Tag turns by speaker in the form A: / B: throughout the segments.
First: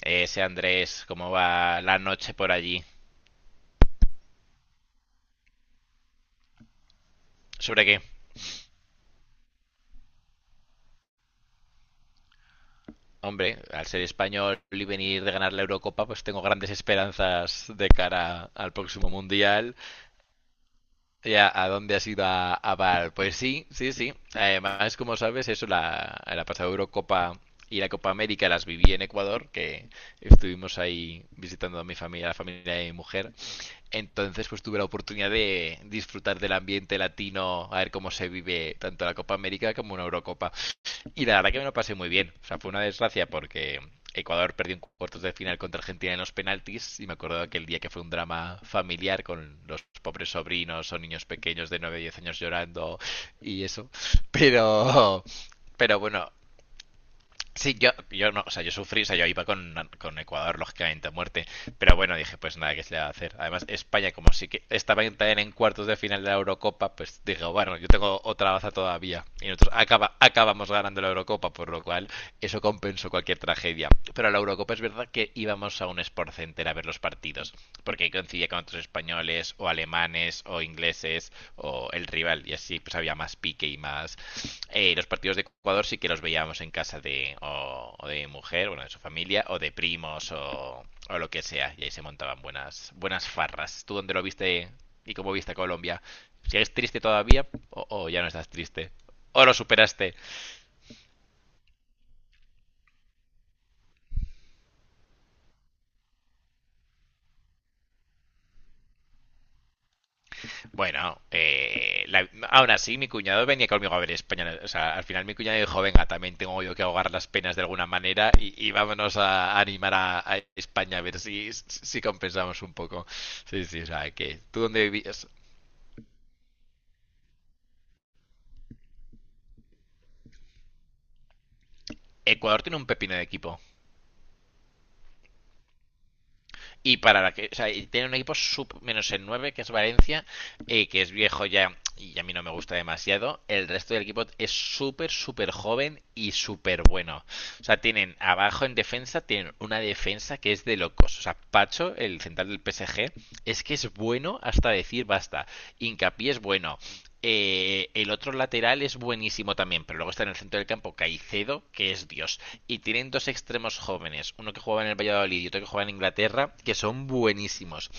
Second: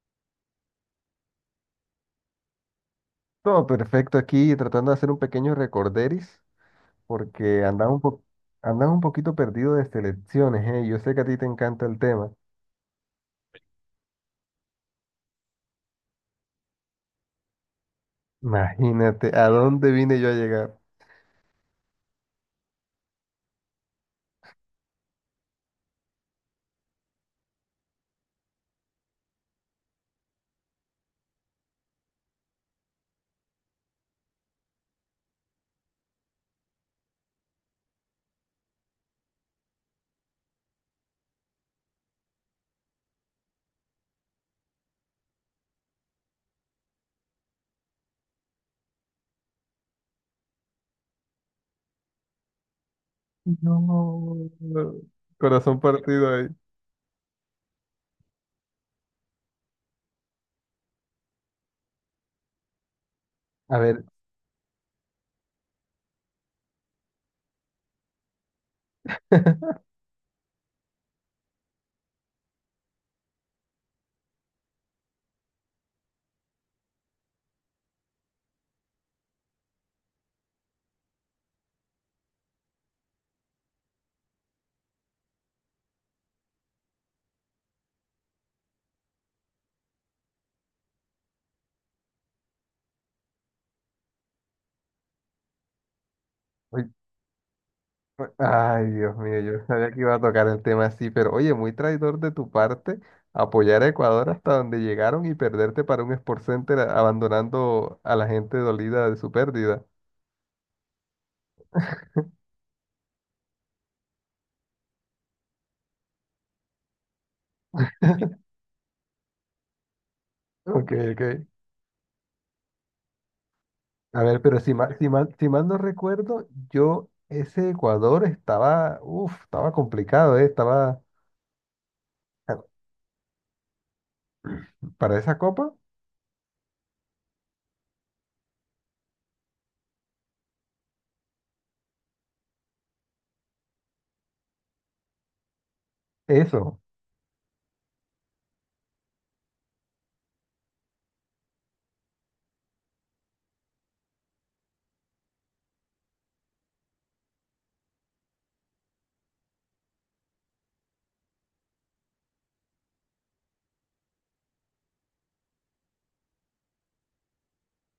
A: Ese Andrés, ¿cómo va la noche por allí?
B: Todo perfecto aquí, tratando de hacer un pequeño recorderis, porque
A: ¿Sobre qué?
B: andaba un poquito perdido de selecciones, ¿eh? Yo sé que a ti te encanta el tema.
A: Hombre, al ser español y venir de ganar la Eurocopa, pues tengo grandes esperanzas de cara al próximo
B: Imagínate, ¿a
A: Mundial.
B: dónde vine yo a llegar?
A: Ya, ¿a dónde has ido a Val? Pues sí, sí, sí. Además, como sabes, eso, la pasada Eurocopa y la Copa América las viví en Ecuador, que estuvimos ahí visitando a mi familia, a la familia de mi mujer. Entonces, pues tuve la oportunidad de disfrutar del ambiente latino, a ver cómo se vive tanto la Copa América como una Eurocopa. Y la verdad que me lo pasé muy bien. O sea, fue una desgracia porque Ecuador perdió en cuartos de final contra Argentina en los penaltis y me acuerdo de aquel día que fue un drama familiar con los pobres sobrinos o niños pequeños de 9 o 10 años llorando y eso.
B: No,
A: Pero,
B: corazón
A: pero
B: partido
A: bueno.
B: ahí.
A: Sí, yo no, o sea, yo sufrí, o sea, yo iba con Ecuador, lógicamente, a muerte. Pero bueno, dije, pues nada, ¿qué se le va a hacer? Además,
B: A ver.
A: España, como sí que también en cuartos de final de la Eurocopa, pues dije, bueno, yo tengo otra baza todavía. Y nosotros acabamos ganando la Eurocopa, por lo cual eso compensó cualquier tragedia. Pero a la Eurocopa es verdad que íbamos a un Sport Center a ver los partidos, porque ahí coincidía con otros españoles, o alemanes, o ingleses, o el rival. Y así pues había más pique y más... Los partidos de Ecuador sí que los veíamos en casa de, o de mujer, bueno, de su familia, o de primos, o lo que sea. Y ahí se montaban buenas farras. ¿Tú dónde lo viste y cómo viste a Colombia? ¿Sigues
B: Uy,
A: triste todavía o ya no
B: pues,
A: estás
B: ay,
A: triste?
B: Dios mío,
A: ¿O lo
B: yo sabía que iba
A: superaste?
B: a tocar el tema así, pero oye, muy traidor de tu parte apoyar a Ecuador hasta donde llegaron y perderte para un Sport Center abandonando a la gente dolida de su pérdida.
A: Bueno, aún así mi cuñado venía conmigo a ver España. O sea, al final mi cuñado dijo, venga, también tengo yo que ahogar las penas de alguna manera y vámonos a, animar a
B: Ok,
A: España a ver
B: ok.
A: si, si compensamos un poco. Sí, sí, o sea,
B: A ver,
A: que
B: pero
A: tú dónde vivías...
B: si mal no recuerdo, yo ese Ecuador estaba, uf, estaba complicado, estaba
A: Ecuador
B: ah,
A: tiene un pepino de equipo.
B: para esa copa,
A: Y para la que, o sea, y tiene un equipo sub menos el 9 que es Valencia, que es viejo ya y a mí no me gusta demasiado. El resto del equipo es súper, súper joven y
B: eso.
A: súper bueno. O sea, tienen abajo en defensa, tienen una defensa que es de locos. O sea, Pacho, el central del PSG, es que es bueno hasta decir basta. Hincapié es bueno. El otro lateral es buenísimo también, pero luego está en el centro del campo Caicedo, que es Dios. Y tienen dos extremos jóvenes, uno que juega en el Valladolid y otro que juega en Inglaterra, que son buenísimos.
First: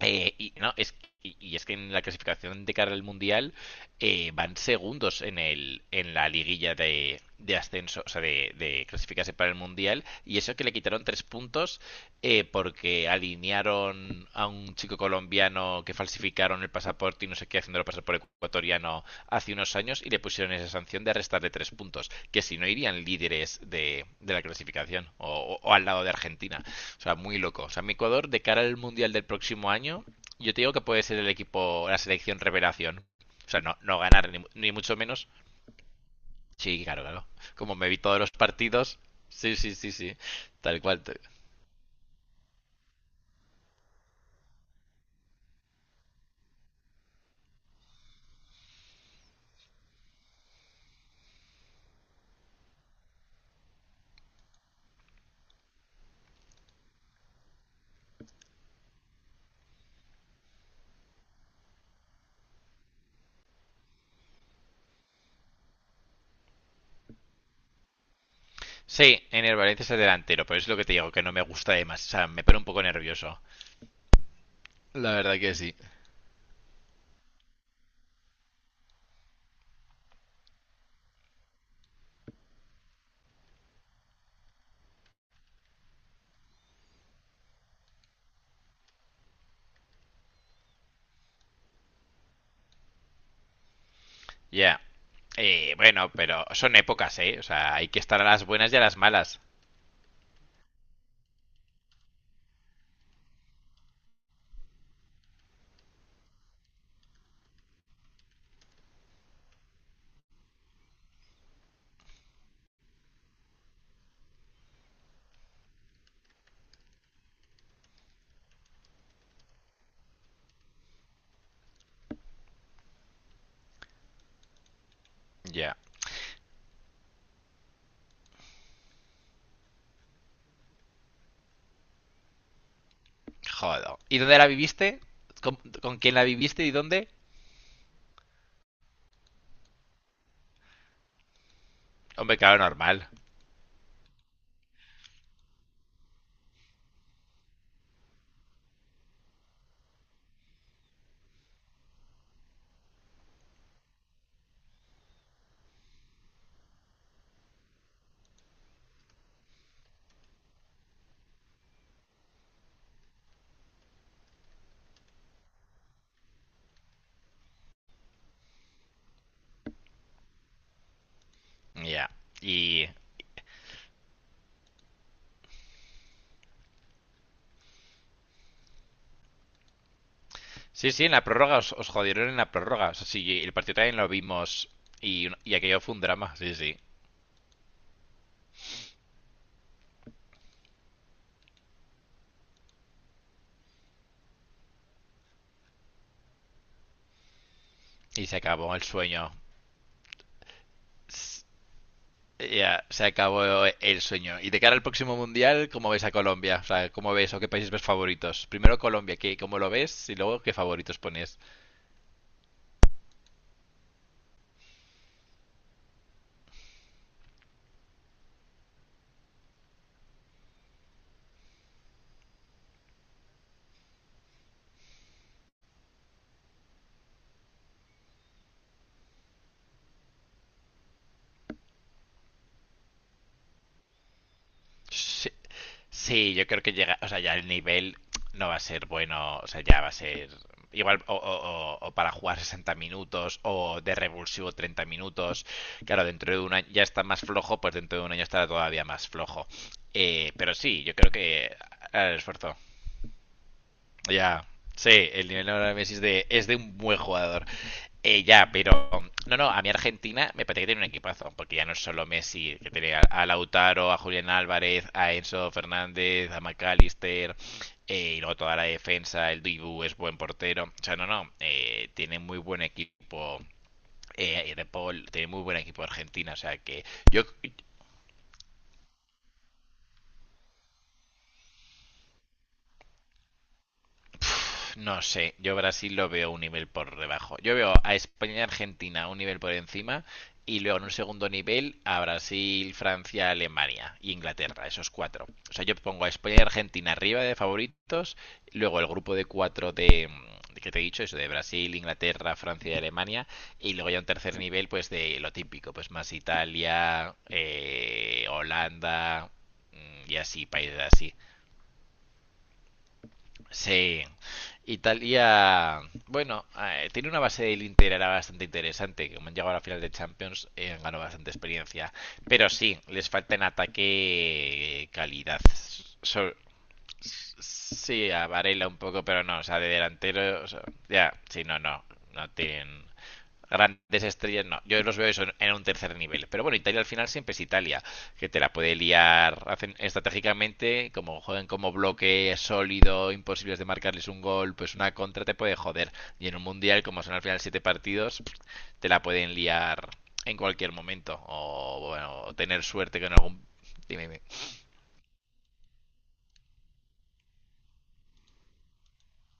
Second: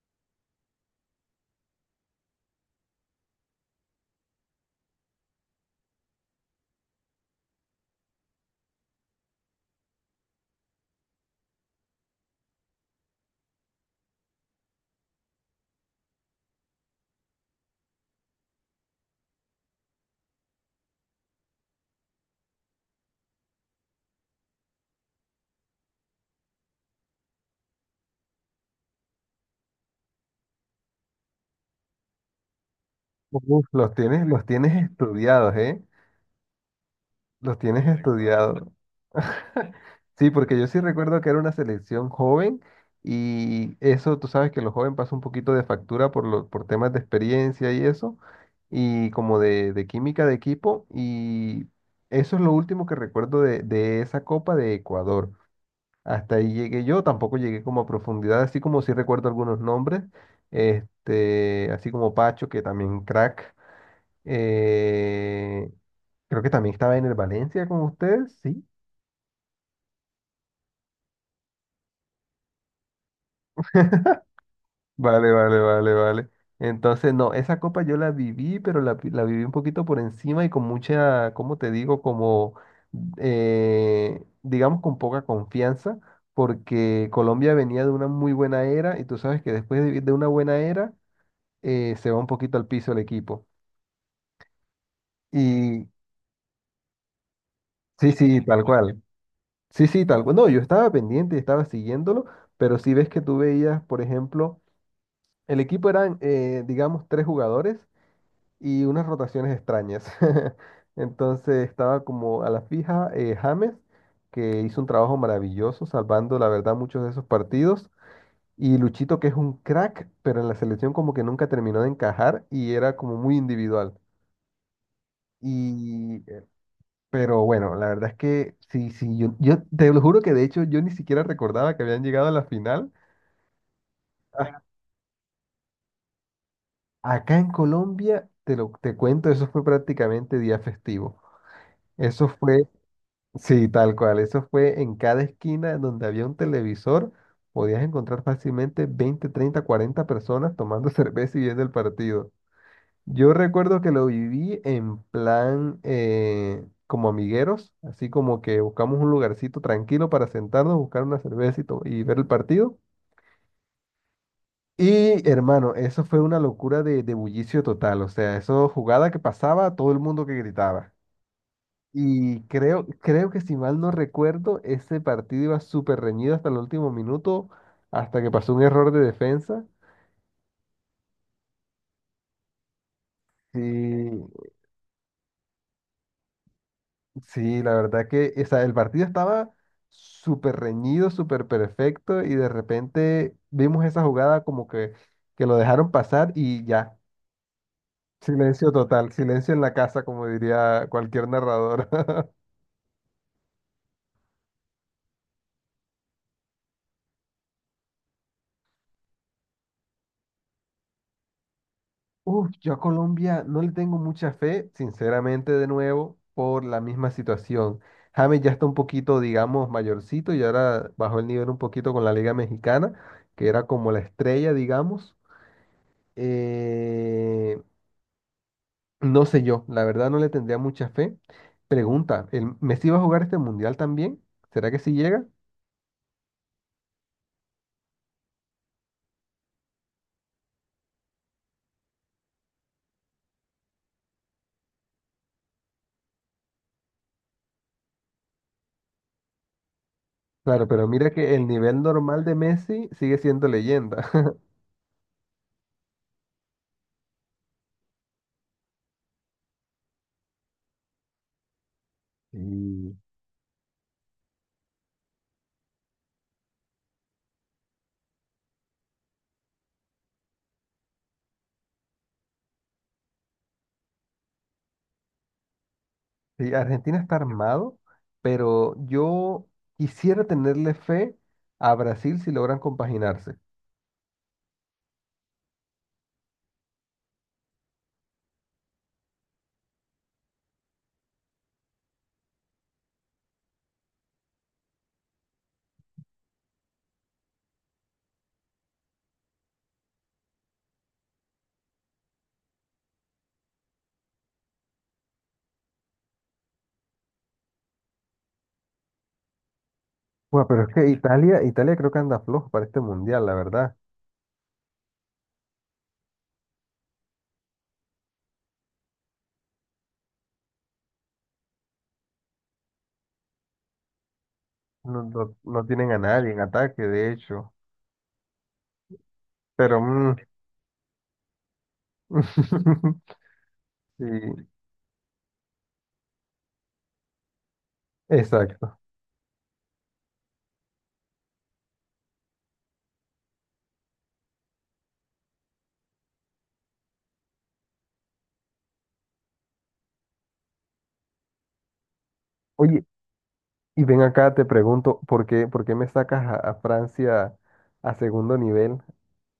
A: Y, no, es, y es que en la clasificación de cara al Mundial van segundos en, el, en la liguilla de ascenso, o sea, de clasificarse para el Mundial. Y eso que le quitaron tres puntos porque alinearon a un chico colombiano que falsificaron el pasaporte y no sé qué, haciéndolo pasar por ecuatoriano hace unos años y le pusieron esa sanción de arrestarle tres puntos, que si no irían líderes de la clasificación o al lado de Argentina. O sea, muy loco. O sea, mi Ecuador, de cara al Mundial del próximo año, yo te digo que puede ser el equipo, la selección revelación. O sea,
B: Uf,
A: no, no ganar, ni,
B: los
A: ni
B: tienes
A: mucho menos.
B: estudiados, ¿eh?
A: Sí, claro, claro.
B: Los
A: Como
B: tienes
A: me vi todos los
B: estudiados.
A: partidos. Sí, sí, sí, sí.
B: Sí, porque yo sí
A: Tal cual.
B: recuerdo que era una selección joven y eso, tú sabes que los jóvenes pasan un poquito de factura por, por temas de experiencia y eso, y como de química de equipo, y eso es lo último que recuerdo de esa Copa de Ecuador. Hasta ahí llegué yo, tampoco llegué como a profundidad, así como sí recuerdo algunos nombres, este, así como Pacho, que también crack, eh, creo que también estaba en el Valencia con ustedes, sí.
A: Sí, en el Valencia es el delantero, pero es lo que te digo, que no me gusta además. O sea, me pone un poco nervioso. La
B: Vale,
A: verdad que
B: vale,
A: sí.
B: vale, vale. Entonces, no, esa copa yo la viví, pero la viví un poquito por encima y con mucha, ¿cómo te digo? Como, digamos, con poca confianza, porque Colombia venía de una muy buena era y tú sabes que después de una buena era, se va un poquito al piso el equipo.
A: Ya.
B: Y
A: Bueno, pero son épocas, ¿eh? O sea, hay que
B: sí,
A: estar a
B: sí,
A: las
B: tal
A: buenas y a las
B: cual.
A: malas.
B: Sí, sí, tal cual. No, yo estaba pendiente y estaba siguiéndolo, pero si ves que tú veías, por ejemplo, el equipo eran, digamos, tres jugadores y unas rotaciones extrañas. Entonces estaba como a la fija, James, que hizo un trabajo maravilloso, salvando, la verdad, muchos de esos partidos. Y Luchito, que es un crack, pero en la selección como que nunca terminó de encajar y era como muy individual.
A: Ya.
B: Y Pero bueno, la verdad es que sí, sí, yo te lo juro que de hecho yo ni siquiera recordaba que habían llegado a la final.
A: Jodo. ¿Y dónde la
B: Ah,
A: viviste? ¿Con quién la viviste y dónde?
B: acá en Colombia, te lo te cuento, eso fue prácticamente día festivo. Eso
A: Hombre, claro,
B: fue,
A: normal.
B: sí, tal cual, eso fue en cada esquina donde había un televisor, podías encontrar fácilmente 20, 30, 40 personas tomando cerveza y viendo el partido. Yo recuerdo que lo viví en plan, como amigueros, así como que buscamos un lugarcito tranquilo para sentarnos, buscar una cerveza y, y ver el partido. Y hermano, eso fue una locura de bullicio total, o sea, eso jugada que pasaba, todo el mundo que gritaba.
A: Ya.
B: Y
A: Y.
B: creo que si mal no recuerdo, ese partido iba súper reñido hasta el último minuto, hasta que pasó un error de defensa.
A: Sí, sí, en la prórroga os jodieron en la prórroga. O sea, sí, el
B: Sí,
A: partido también lo vimos. Y aquello fue un drama, sí, sí.
B: sí, la verdad que, o sea, el partido estaba súper reñido, súper perfecto y de repente vimos esa jugada como que lo dejaron pasar y ya,
A: Y se
B: silencio
A: acabó el
B: total,
A: sueño.
B: silencio en la casa, como diría cualquier narrador.
A: Ya, se acabó el sueño. Y de cara al próximo mundial, ¿cómo ves a Colombia? O sea, ¿cómo ves o qué países ves favoritos? Primero Colombia, ¿qué, cómo lo ves? Y luego, ¿qué favoritos pones?
B: Uf, yo a Colombia no le tengo mucha fe, sinceramente, de nuevo, por la misma situación. James ya está un poquito, digamos, mayorcito y ahora bajó el nivel un poquito con la Liga Mexicana, que era como la estrella, digamos. Eh, No sé yo, la verdad no le tendría mucha fe. Pregunta, ¿el Messi va a jugar este mundial también? ¿Será que sí llega?
A: Sí, sí, yo creo que llega, o sea, ya el nivel no va a ser bueno, o sea, ya va a ser igual o para jugar 60 minutos o de revulsivo 30 minutos. Claro, dentro de un año ya está más flojo, pues dentro de un año estará todavía más flojo. Pero
B: Claro,
A: sí,
B: pero
A: yo creo
B: mira que el
A: que
B: nivel
A: hará el
B: normal de
A: esfuerzo.
B: Messi sigue siendo leyenda.
A: Ya, sí, el nivel de Messi es de un buen jugador. Ya, pero no, no, a mí Argentina me parece que tiene un equipazo, porque ya no es solo Messi, que
B: Y
A: tiene a Lautaro, a Julián Álvarez, a Enzo Fernández, a McAllister, y luego toda la defensa, el Dibu es buen portero. O sea, no, no, tiene muy buen equipo De Paul, tiene muy buen equipo Argentina. O
B: Sí,
A: sea que
B: Argentina está
A: yo,
B: armado, pero yo quisiera tenerle fe a Brasil si logran compaginarse.
A: no sé, yo Brasil lo veo un nivel por debajo. Yo veo a España y Argentina un nivel por encima y luego en un segundo nivel a Brasil, Francia, Alemania e Inglaterra, esos cuatro. O sea, yo pongo a España y Argentina arriba de favoritos, luego el grupo de cuatro de que te he dicho, eso de Brasil, Inglaterra, Francia y Alemania, y luego ya un tercer nivel, pues de lo típico, pues más Italia, Holanda, y así,
B: Bueno, pero es
A: países
B: que
A: así.
B: Italia, Italia creo que anda flojo para este mundial, la verdad.
A: Sí, Italia, bueno, tiene una base del Inter era bastante interesante, que como han llegado a la final de Champions, han ganado bastante experiencia. Pero sí, les falta en ataque
B: No,
A: calidad.
B: no tienen a nadie
A: So-
B: en ataque, de hecho.
A: sí, a Varela un poco, pero no, o sea, de
B: Pero mm,
A: delantero, o sea, ya, sí, no, no, no tienen grandes
B: sí,
A: estrellas, no. Yo los veo eso en, un tercer nivel. Pero bueno, Italia al final siempre es Italia, que te la puede
B: exacto.
A: liar hacen estratégicamente, como juegan como bloque sólido, imposibles de marcarles un gol, pues una contra te puede joder. Y en un mundial, como son al final siete partidos, te la pueden liar en cualquier momento. O bueno, tener
B: Oye,
A: suerte con algún.
B: y ven
A: Dime, dime.
B: acá, te pregunto, por qué me sacas a Francia a segundo nivel?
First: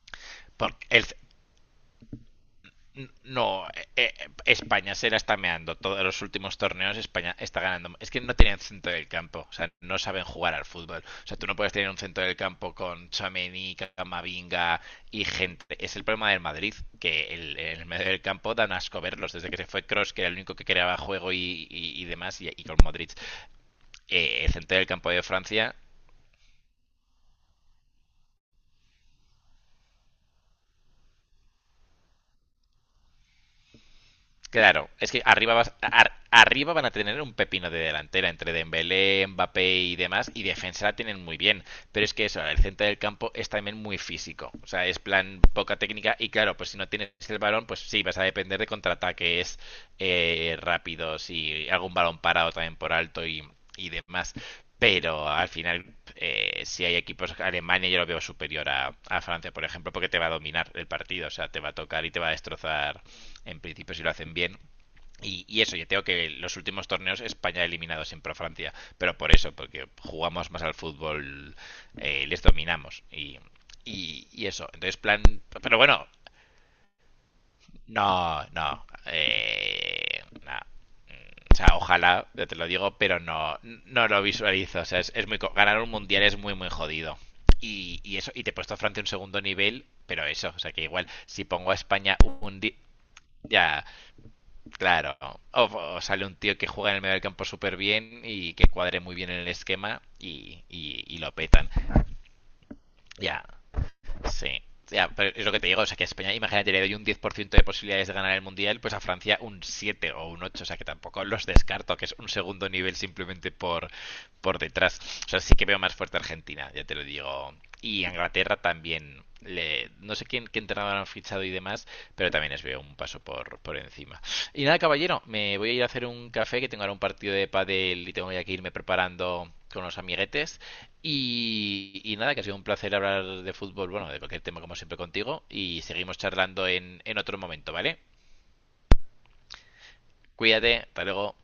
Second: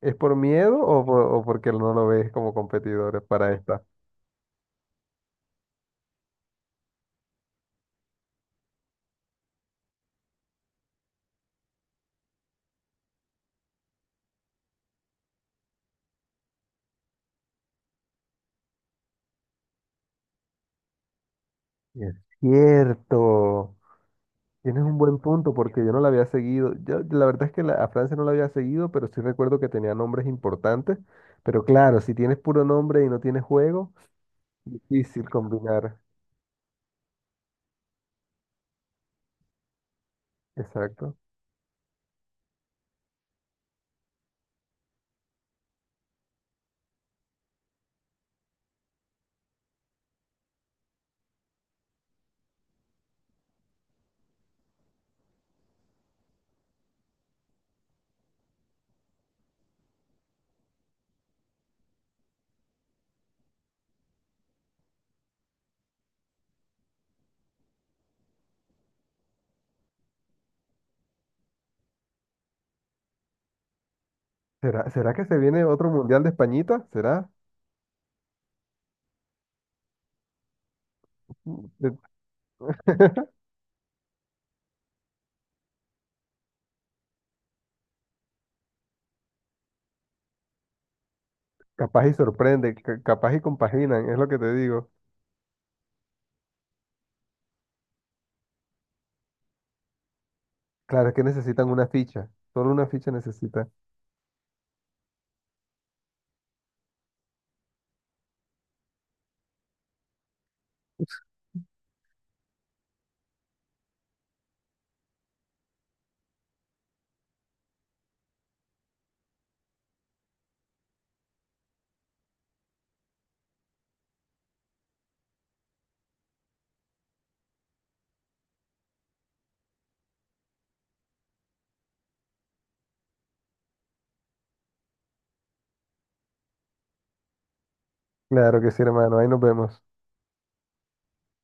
B: ¿Es por miedo
A: Porque
B: o,
A: el,
B: o porque no lo ves como competidores para
A: no,
B: esta?
A: España se la está meando. Todos los últimos torneos España está ganando. Es que no tenían centro del campo, o sea, no saben jugar al fútbol. O sea, tú no puedes tener un centro del campo con Chamení, Camavinga y gente. Es el problema del Madrid, que el, en el medio del campo dan asco verlos. Desde que se fue Cross, que era el único que creaba juego y
B: Es
A: demás, y con Modric.
B: cierto.
A: El centro
B: Tienes
A: del
B: un
A: campo
B: buen
A: de
B: punto
A: Francia.
B: porque yo no la había seguido. Yo, la verdad es que a Francia no la había seguido, pero sí recuerdo que tenía nombres importantes. Pero claro, si tienes puro nombre y no tienes juego,
A: Claro, es que
B: difícil
A: arriba,
B: combinar.
A: arriba van a tener un pepino de delantera entre Dembélé, Mbappé y demás, y defensa la
B: Exacto.
A: tienen muy bien, pero es que eso, el centro del campo es también muy físico, o sea, es plan poca técnica y claro, pues si no tienes el balón, pues sí, vas a depender de contraataques rápidos y algún balón parado también por alto y demás, pero al final si hay equipos, Alemania yo lo veo superior a Francia, por ejemplo, porque te va a dominar el partido, o sea, te va a tocar y te va a destrozar en principio si lo hacen bien. Y eso, yo tengo que los últimos torneos España ha eliminado siempre a Francia, pero por eso, porque jugamos más al fútbol, les dominamos y, eso.
B: ¿Será,
A: Entonces,
B: será
A: plan.
B: que se viene
A: Pero
B: otro
A: bueno,
B: mundial de Españita? ¿Será?
A: no, no. No. O sea, ojalá, ya te lo digo, pero no, no lo visualizo. O sea, es ganar un mundial es muy, muy jodido. Y eso, y te he puesto a Francia un segundo nivel, pero eso, o sea, que igual, si pongo a
B: Capaz y
A: España un día,
B: sorprende, capaz y
A: ya,
B: compaginan, es lo que te digo.
A: claro, o sale un tío que juega en el medio del campo súper bien y que cuadre muy bien en el esquema
B: Claro, es
A: y
B: que
A: lo
B: necesitan
A: petan.
B: una ficha, solo una ficha
A: Ya,
B: necesita.
A: sí. Ya, pero es lo que te digo, o sea, que a España, imagínate, le doy un 10% de posibilidades de ganar el Mundial, pues a Francia un 7 o un 8, o sea, que tampoco los descarto, que es un segundo nivel simplemente por detrás. O sea, sí que veo más fuerte a Argentina, ya te lo digo. Y a Inglaterra también, le, no sé quién, qué entrenador han fichado y demás, pero también les veo un paso por encima. Y nada, caballero, me voy a ir a hacer un café, que tengo ahora un partido de pádel y tengo ya que irme preparando con los amiguetes. Y nada, que ha sido un placer hablar de fútbol, bueno, de cualquier tema como siempre contigo. Y seguimos charlando en otro momento, ¿vale?
B: Claro que sí, hermano, ahí nos vemos.
A: Cuídate, hasta luego.